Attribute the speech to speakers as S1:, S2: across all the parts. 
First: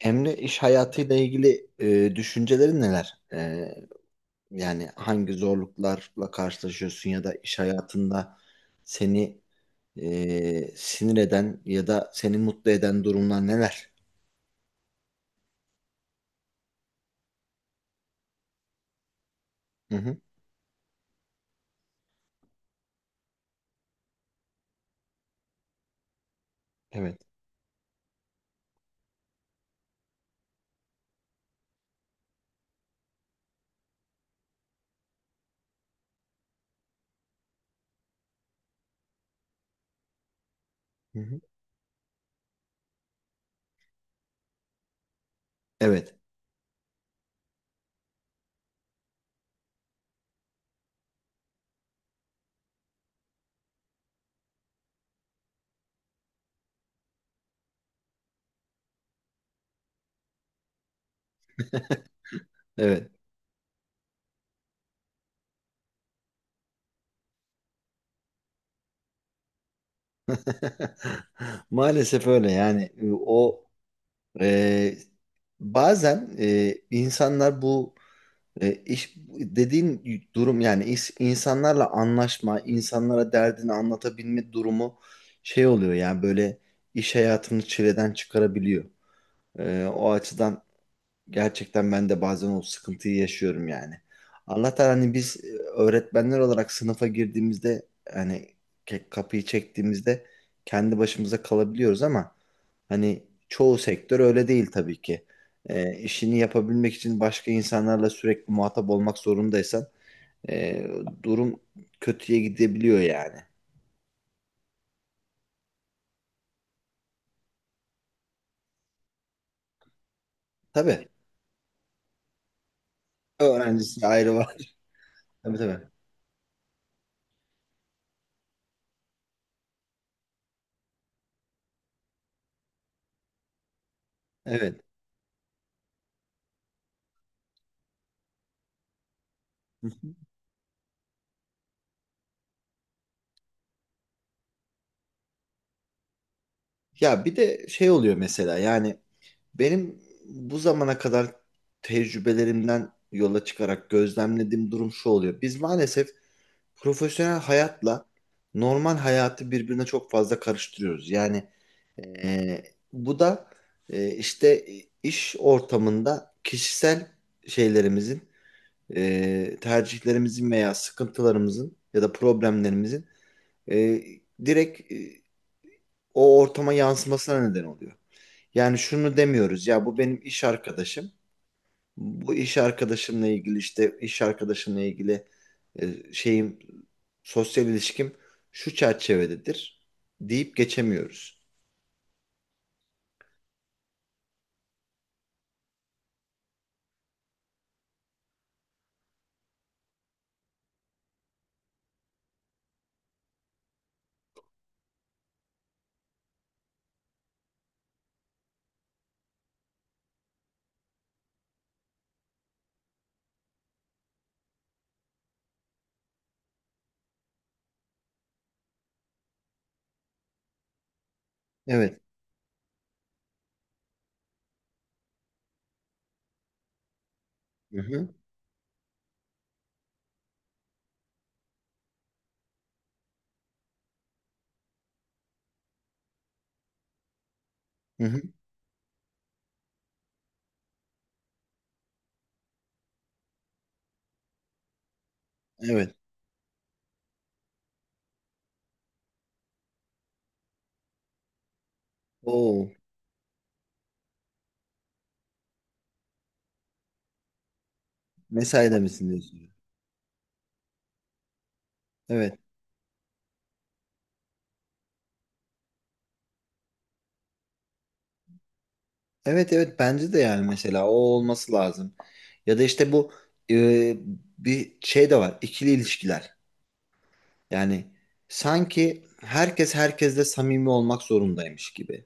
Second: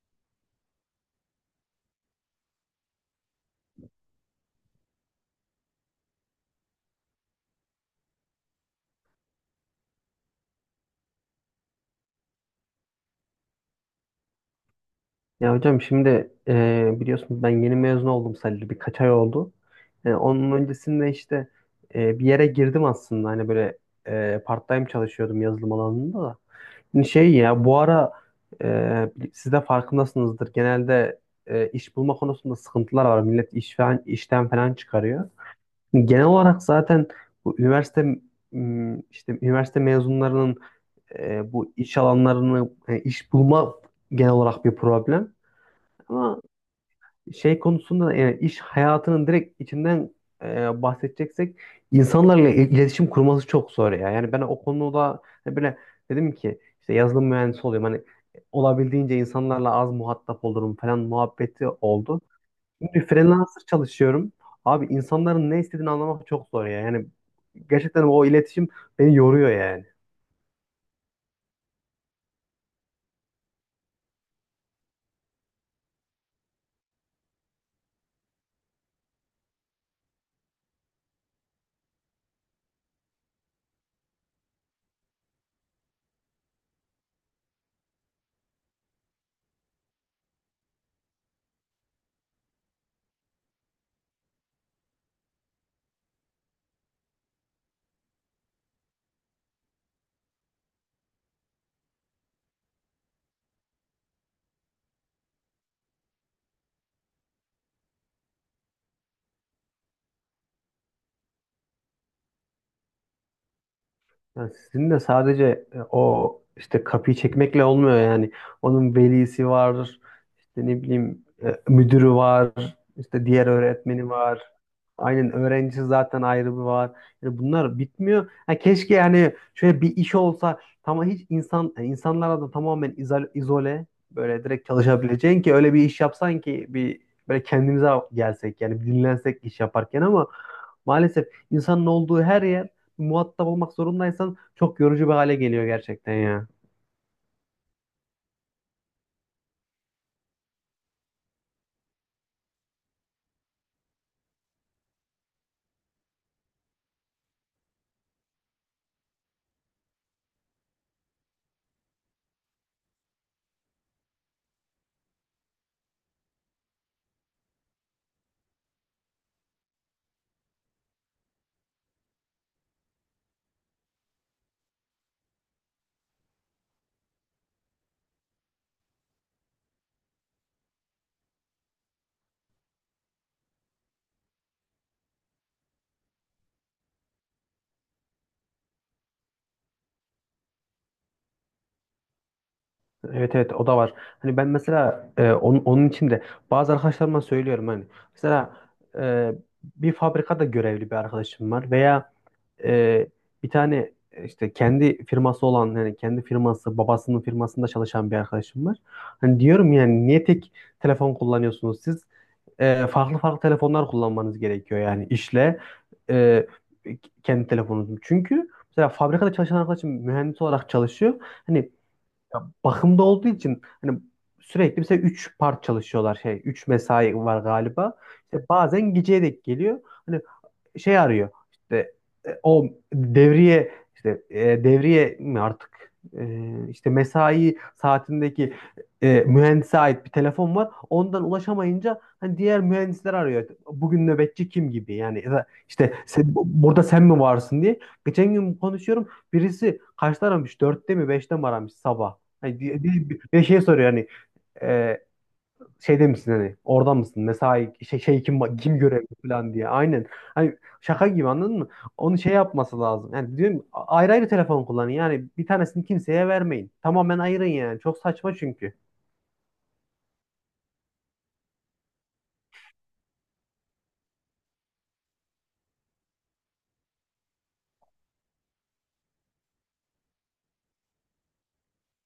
S1: Emre, iş hayatıyla ilgili düşüncelerin neler? Yani hangi zorluklarla karşılaşıyorsun ya da iş hayatında seni sinir eden ya da seni mutlu eden durumlar neler?
S2: Ya hocam şimdi biliyorsunuz ben yeni mezun oldum, sadece birkaç ay oldu.
S1: Hı hı.
S2: Onun öncesinde işte bir yere girdim aslında, hani böyle part-time çalışıyordum yazılım alanında da. Hani
S1: Evet.
S2: şey ya, bu ara siz de farkındasınızdır, genelde iş bulma konusunda sıkıntılar var. Millet iş falan, işten falan çıkarıyor. Hani genel olarak zaten bu üniversite işte üniversite mezunlarının
S1: Hı hı.
S2: bu iş alanlarını iş bulma genel olarak bir problem.
S1: Evet.
S2: Ama şey konusunda da, yani iş hayatının direkt içinden bahsedeceksek, insanlarla iletişim kurması çok zor ya. Yani ben o konuda hani böyle dedim ki işte yazılım mühendisi oluyorum. Hani olabildiğince insanlarla az muhatap olurum falan muhabbeti oldu. Şimdi
S1: Evet.
S2: freelancer çalışıyorum. Abi insanların ne istediğini anlamak çok zor ya. Yani gerçekten o iletişim beni yoruyor yani.
S1: Maalesef öyle yani. E, Bazen insanlar bu... iş dediğin durum, yani insanlarla anlaşma, insanlara derdini anlatabilme durumu şey oluyor yani, böyle iş hayatını çileden çıkarabiliyor. O açıdan gerçekten ben de bazen o sıkıntıyı yaşıyorum yani. Allah'tan hani biz öğretmenler olarak sınıfa girdiğimizde, hani, kapıyı çektiğimizde kendi başımıza kalabiliyoruz ama hani çoğu sektör öyle değil tabii ki. İşini yapabilmek için başka insanlarla sürekli muhatap olmak zorundaysan e, durum kötüye gidebiliyor yani.
S2: Yani sizin de sadece o işte kapıyı çekmekle olmuyor yani. Onun velisi vardır. İşte ne
S1: Tabii.
S2: bileyim, müdürü var, işte diğer
S1: Öğrencisi
S2: öğretmeni
S1: ayrı
S2: var.
S1: var.
S2: Aynen,
S1: Tabii, tabii.
S2: öğrencisi zaten ayrı bir var. Yani bunlar bitmiyor. Ha, keşke yani şöyle bir iş olsa, tamam hiç insan, yani insanlara da tamamen izole, böyle direkt
S1: Evet.
S2: çalışabileceğin, ki öyle bir iş yapsan ki bir böyle kendimize gelsek yani, bir dinlensek iş yaparken, ama maalesef insanın olduğu her yer, muhatap olmak zorundaysan çok yorucu bir hale geliyor gerçekten ya.
S1: Ya bir de şey oluyor mesela. Yani benim bu zamana kadar tecrübelerimden yola çıkarak gözlemlediğim durum şu oluyor: biz maalesef profesyonel hayatla normal hayatı birbirine çok fazla karıştırıyoruz. Yani e, bu da işte iş ortamında kişisel şeylerimizin, tercihlerimizin veya sıkıntılarımızın ya da problemlerimizin e, direkt o ortama yansımasına neden oluyor. Yani şunu demiyoruz ya: bu benim iş arkadaşım. Bu iş arkadaşımla ilgili, işte iş arkadaşımla ilgili şeyim, sosyal ilişkim şu çerçevededir deyip geçemiyoruz.
S2: Evet evet, o da var. Hani ben mesela onun için de bazı arkadaşlarıma söylüyorum hani. Mesela e, bir fabrikada görevli bir arkadaşım var, veya e, bir tane işte kendi firması olan, yani kendi firması babasının firmasında çalışan bir arkadaşım var. Hani diyorum yani, niye tek telefon kullanıyorsunuz siz? Farklı farklı telefonlar kullanmanız gerekiyor yani, işle e, kendi telefonunuzu. Çünkü mesela fabrikada çalışan arkadaşım mühendis olarak çalışıyor. Hani
S1: Evet.
S2: bakımda olduğu için hani sürekli, mesela 3 part çalışıyorlar, şey 3 mesai var
S1: Hı
S2: galiba.
S1: hı.
S2: İşte bazen geceye denk geliyor. Hani şey arıyor. İşte o devriye, işte devriye mi artık. E, işte mesai
S1: Hı hı.
S2: saatindeki mühendise ait bir telefon var. Ondan ulaşamayınca hani diğer mühendisler arıyor. Bugün nöbetçi kim gibi yani, ya da
S1: Evet.
S2: işte burada sen mi varsın diye. Geçen gün konuşuyorum. Birisi kaçta aramış? Dörtte mi beşte mi aramış sabah? Hani
S1: Oo,
S2: bir şey soruyor hani, e, şeyde misin, hani oradan mısın, mesai şey, kim
S1: mesaide
S2: kim görevli
S1: misin diyorsun.
S2: falan diye. Aynen, hani şaka gibi, anladın mı? Onu şey
S1: Evet.
S2: yapması lazım yani, diyorum ayrı ayrı telefon kullanın yani, bir tanesini kimseye vermeyin, tamamen ayırın yani. Çok saçma çünkü.
S1: Evet, evet, bence de yani mesela o olması lazım. Ya da işte bu, e, bir şey de var: İkili ilişkiler. Yani sanki herkes herkesle samimi olmak zorundaymış gibi.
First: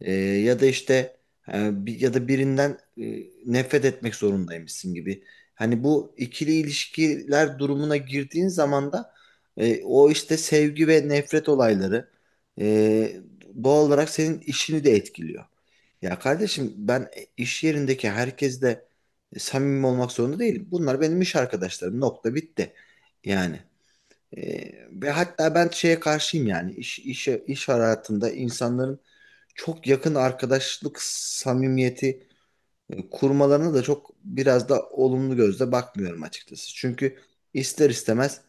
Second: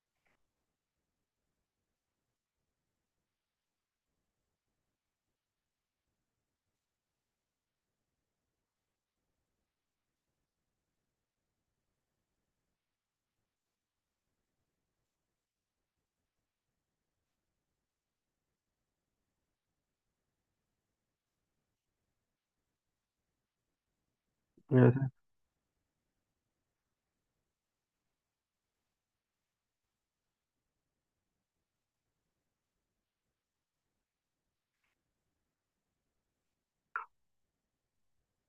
S1: Ya da işte ya da birinden nefret etmek zorundaymışsın gibi. Hani bu ikili ilişkiler durumuna girdiğin zaman da o işte sevgi ve nefret olayları e, doğal olarak senin işini de etkiliyor. Ya kardeşim, ben iş yerindeki herkesle samimi olmak zorunda değilim. Bunlar benim iş arkadaşlarım. Nokta, bitti. Yani.
S2: Evet.
S1: Ve hatta ben şeye karşıyım, yani iş hayatında insanların çok yakın arkadaşlık samimiyeti kurmalarına da çok, biraz da olumlu gözle bakmıyorum açıkçası. Çünkü ister istemez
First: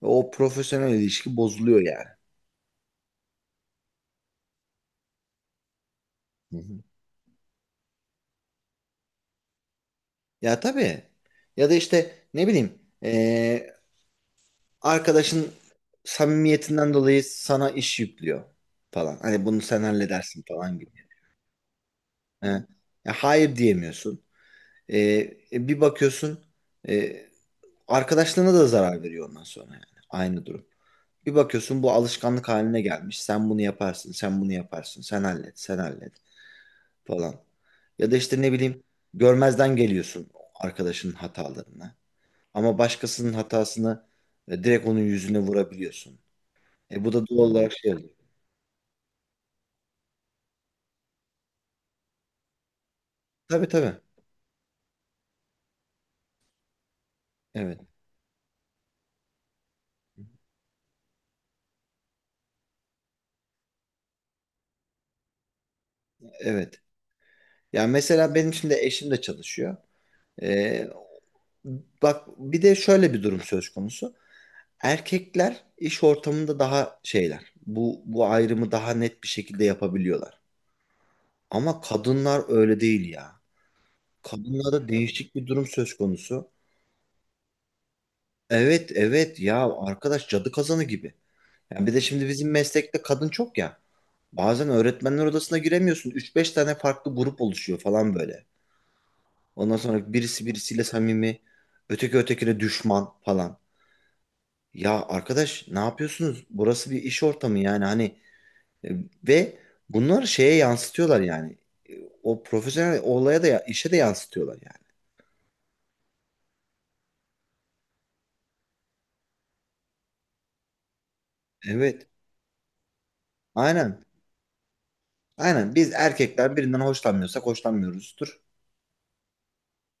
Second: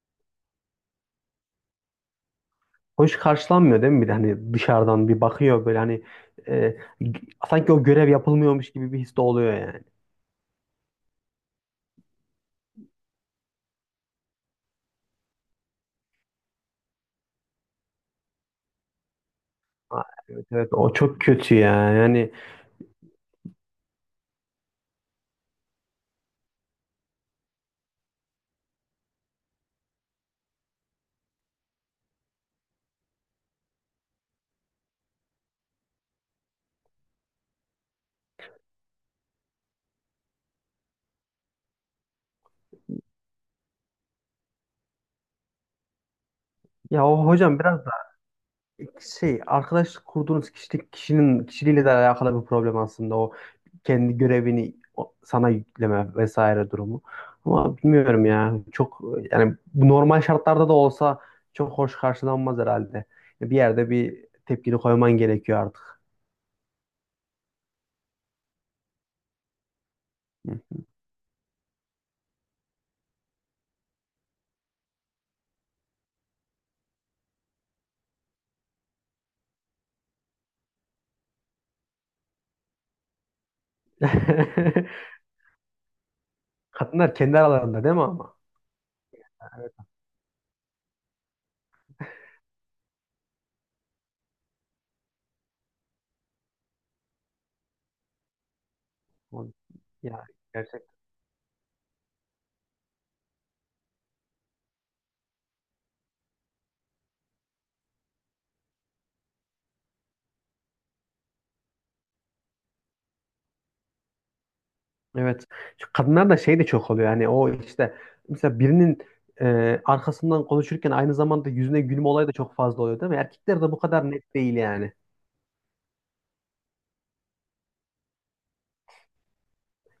S1: o profesyonel ilişki bozuluyor yani.
S2: Hoş karşılanmıyor değil mi, bir de hani dışarıdan bir bakıyor böyle, hani
S1: Hı
S2: e,
S1: hı.
S2: g- sanki o görev yapılmıyormuş gibi bir his de oluyor yani.
S1: Ya tabii. Ya da işte ne bileyim, arkadaşın samimiyetinden dolayı sana iş yüklüyor falan. Hani bunu sen
S2: Aa,
S1: halledersin
S2: evet evet,
S1: falan gibi.
S2: o çok kötü ya yani.
S1: He. Ya hayır diyemiyorsun. E, Bir bakıyorsun e, arkadaşlığına da zarar veriyor ondan sonra yani. Aynı durum. Bir bakıyorsun bu alışkanlık haline gelmiş: sen bunu yaparsın, sen bunu yaparsın, sen hallet, sen hallet falan. Ya da işte ne bileyim, görmezden geliyorsun arkadaşının hatalarına. Ama başkasının hatasını direkt onun yüzüne vurabiliyorsun. E,
S2: Ya
S1: bu
S2: o
S1: da doğal
S2: hocam
S1: olarak
S2: biraz
S1: şey oluyor.
S2: şey, arkadaş kurduğunuz kişinin kişiliğiyle de alakalı bir problem aslında,
S1: Tabii, tabii.
S2: kendi görevini sana yükleme vesaire durumu. Ama
S1: Evet.
S2: bilmiyorum ya, çok yani bu normal şartlarda da olsa çok hoş karşılanmaz herhalde. Bir yerde bir tepkini koyman gerekiyor artık.
S1: Evet. Yani mesela benim şimdi eşim de çalışıyor.
S2: Hı.
S1: E, Bak, bir de şöyle bir durum söz konusu. Erkekler iş ortamında daha şeyler. Bu ayrımı daha net bir şekilde yapabiliyorlar. Ama kadınlar öyle değil ya. Kadınlarda değişik bir durum söz konusu.
S2: Kadınlar kendi aralarında değil mi ama?
S1: Evet, evet, ya
S2: Evet.
S1: arkadaş cadı kazanı gibi. Yani bir de şimdi bizim meslekte kadın çok ya. Bazen öğretmenler odasına giremiyorsun. Üç beş tane farklı grup oluşuyor falan böyle.
S2: o-
S1: Ondan sonra
S2: Ya
S1: birisi birisiyle
S2: gerçekten.
S1: samimi, öteki ötekine düşman falan. Ya arkadaş, ne yapıyorsunuz? Burası bir iş ortamı yani, hani... E, Ve bunlar şeye yansıtıyorlar yani. E, O profesyonel olaya da, işe de yansıtıyorlar yani.
S2: Evet. Şu kadınlar da şey de çok oluyor. Yani o işte mesela birinin arkasından konuşurken aynı zamanda yüzüne
S1: Evet.
S2: gülme olayı da çok fazla oluyor değil mi? Erkekler de bu
S1: Aynen.
S2: kadar net değil yani.
S1: Aynen. Biz erkekler birinden hoşlanmıyorsak hoşlanmıyoruzdur.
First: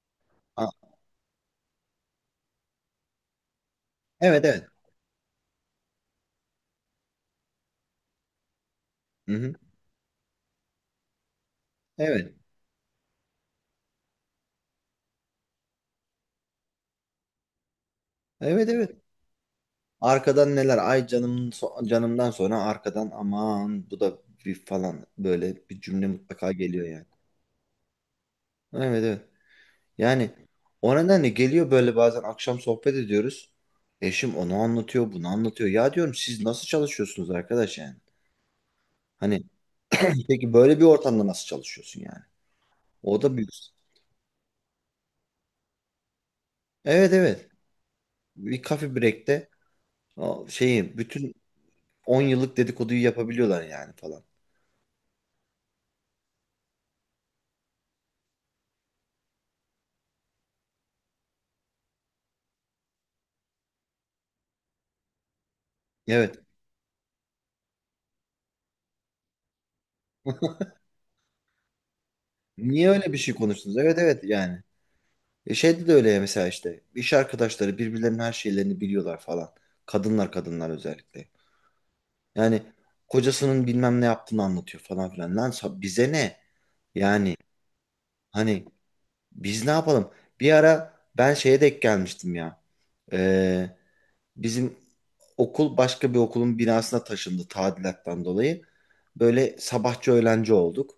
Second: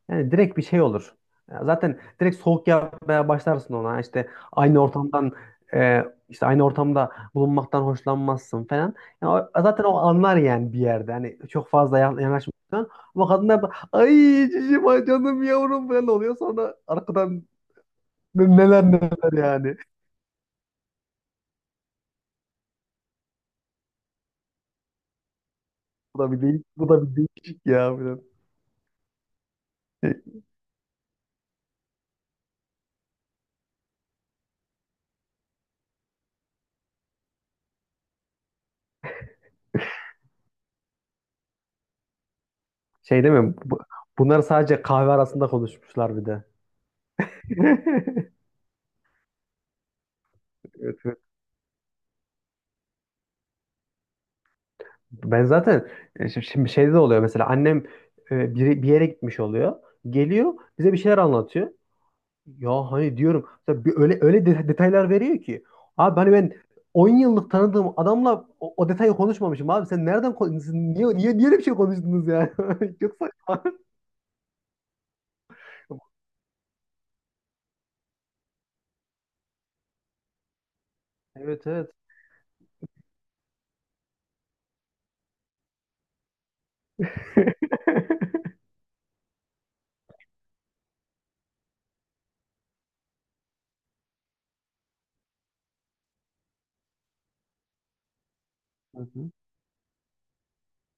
S2: Yani direkt bir
S1: A-
S2: şey olur. Ya zaten direkt soğuk yapmaya başlarsın ona. İşte
S1: evet, evet.
S2: aynı ortamdan aynı ortamda bulunmaktan hoşlanmazsın falan. Yani
S1: Hı-hı.
S2: zaten o anlar yani bir yerde. Hani çok fazla
S1: Evet.
S2: yanaşmıyorsun. Ama kadınlar da ay cicim, ay canım, yavrum falan oluyor. Sonra arkadan
S1: Evet,
S2: neler
S1: evet.
S2: neler yani.
S1: Arkadan neler? Ay canım, canımdan sonra arkadan aman bu da bir falan, böyle bir cümle
S2: Bu da bir
S1: mutlaka
S2: değişik,
S1: geliyor yani.
S2: ya, biraz.
S1: Evet, evet.
S2: Şey
S1: Yani o nedenle geliyor böyle. Bazen akşam sohbet ediyoruz. Eşim onu anlatıyor, bunu anlatıyor. Ya diyorum, siz nasıl çalışıyorsunuz arkadaş yani? Hani peki böyle bir ortamda nasıl çalışıyorsun yani? O
S2: şey değil
S1: da büyük.
S2: mi? Bunlar sadece kahve arasında konuşmuşlar bir de.
S1: Evet, evet. Bir kafe break'te o şeyi,
S2: Evet, evet.
S1: bütün 10 yıllık dedikoduyu yapabiliyorlar yani falan.
S2: Ben zaten şimdi şeyde de oluyor, mesela annem bir yere gitmiş oluyor. Geliyor bize bir şeyler anlatıyor. Ya hani diyorum, mesela bir öyle öyle detaylar veriyor ki. Abi hani
S1: Evet.
S2: ben 10 yıllık tanıdığım adamla o detayı konuşmamışım abi. Sen nereden siz niye niye öyle bir şey konuştunuz yani?
S1: Niye
S2: Çok
S1: öyle bir şey
S2: saçma.
S1: konuştunuz? Evet, evet yani. E, şeyde de öyle ya, mesela işte iş arkadaşları birbirlerinin her şeylerini biliyorlar falan. Kadınlar özellikle.
S2: Evet evet.
S1: Yani kocasının bilmem ne yaptığını anlatıyor falan filan. Lan, bize ne? Yani hani biz ne yapalım? Bir ara ben şeye denk gelmiştim ya. Ee, Bizim okul başka bir okulun binasına taşındı, tadilattan dolayı.
S2: Hı hı.
S1: Böyle sabahçı öğlenci olduk.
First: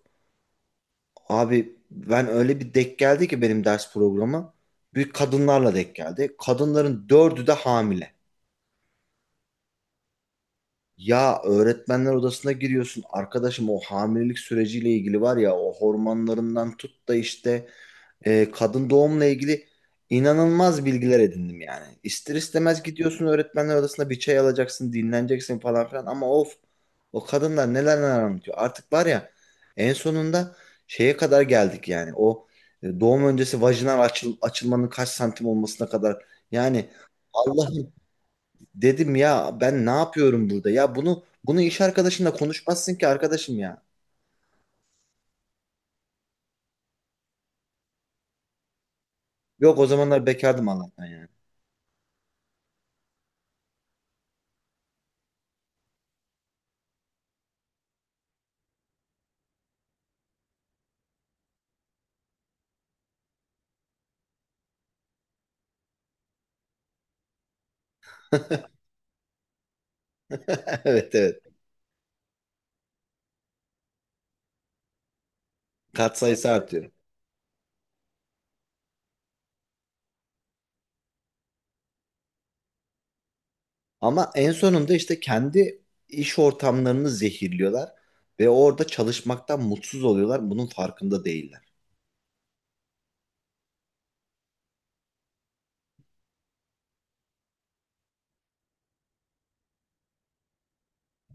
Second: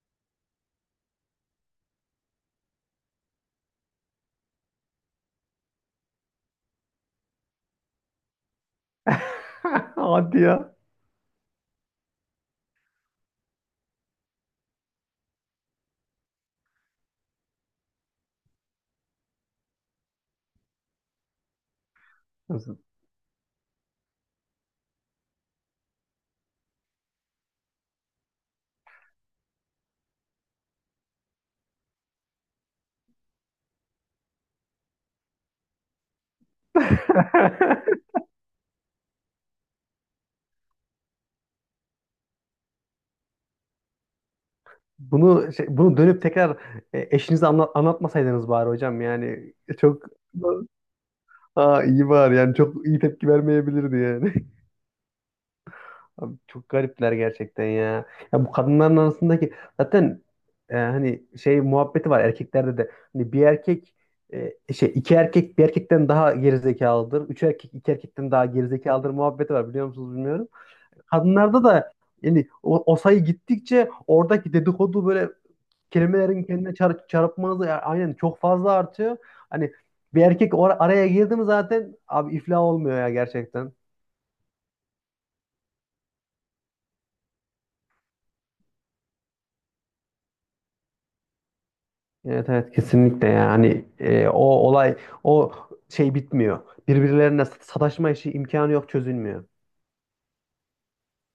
S1: Abi, ben öyle bir denk geldi ki benim ders programı. Büyük kadınlarla denk geldi. Kadınların dördü de hamile.
S2: Hadi ya.
S1: Ya öğretmenler odasına giriyorsun arkadaşım, o hamilelik süreciyle ilgili, var ya, o hormonlarından tut da işte kadın doğumla ilgili inanılmaz bilgiler edindim yani. İster
S2: Nasıl?
S1: istemez gidiyorsun öğretmenler odasına, bir çay alacaksın, dinleneceksin falan filan, ama of, o kadınlar neler neler anlatıyor. Artık var ya, en sonunda şeye kadar geldik yani, o doğum öncesi vajinal açılmanın kaç santim olmasına kadar yani. Allah. Dedim ya, ben ne yapıyorum burada? Ya bunu, bunu iş arkadaşınla konuşmazsın ki arkadaşım ya.
S2: Bunu şey, bunu dönüp tekrar eşinize anlatmasaydınız bari hocam yani,
S1: Yok, o
S2: çok.
S1: zamanlar bekardım Allah'tan yani.
S2: Aa, iyi var yani, çok iyi tepki vermeyebilirdi yani. Abi çok garipler gerçekten ya. Ya bu kadınların arasındaki zaten hani şey muhabbeti var, erkeklerde de. Hani bir erkek iki erkek bir erkekten daha gerizekalıdır. Üç erkek iki erkekten daha gerizekalıdır muhabbeti var, biliyor musunuz bilmiyorum.
S1: Evet, evet.
S2: Kadınlarda da yani o sayı gittikçe, oradaki dedikodu böyle
S1: Kat
S2: kelimelerin
S1: sayısı
S2: kendine
S1: artıyor.
S2: çarpması aynen çok fazla artıyor. Hani bir erkek araya girdi mi zaten abi iflah olmuyor ya gerçekten.
S1: Ama en sonunda işte kendi iş ortamlarını zehirliyorlar ve orada çalışmaktan mutsuz oluyorlar. Bunun farkında değiller.
S2: Evet evet, kesinlikle yani. Hani, o olay, o şey bitmiyor. Birbirlerine sataşma işi, imkanı yok çözülmüyor.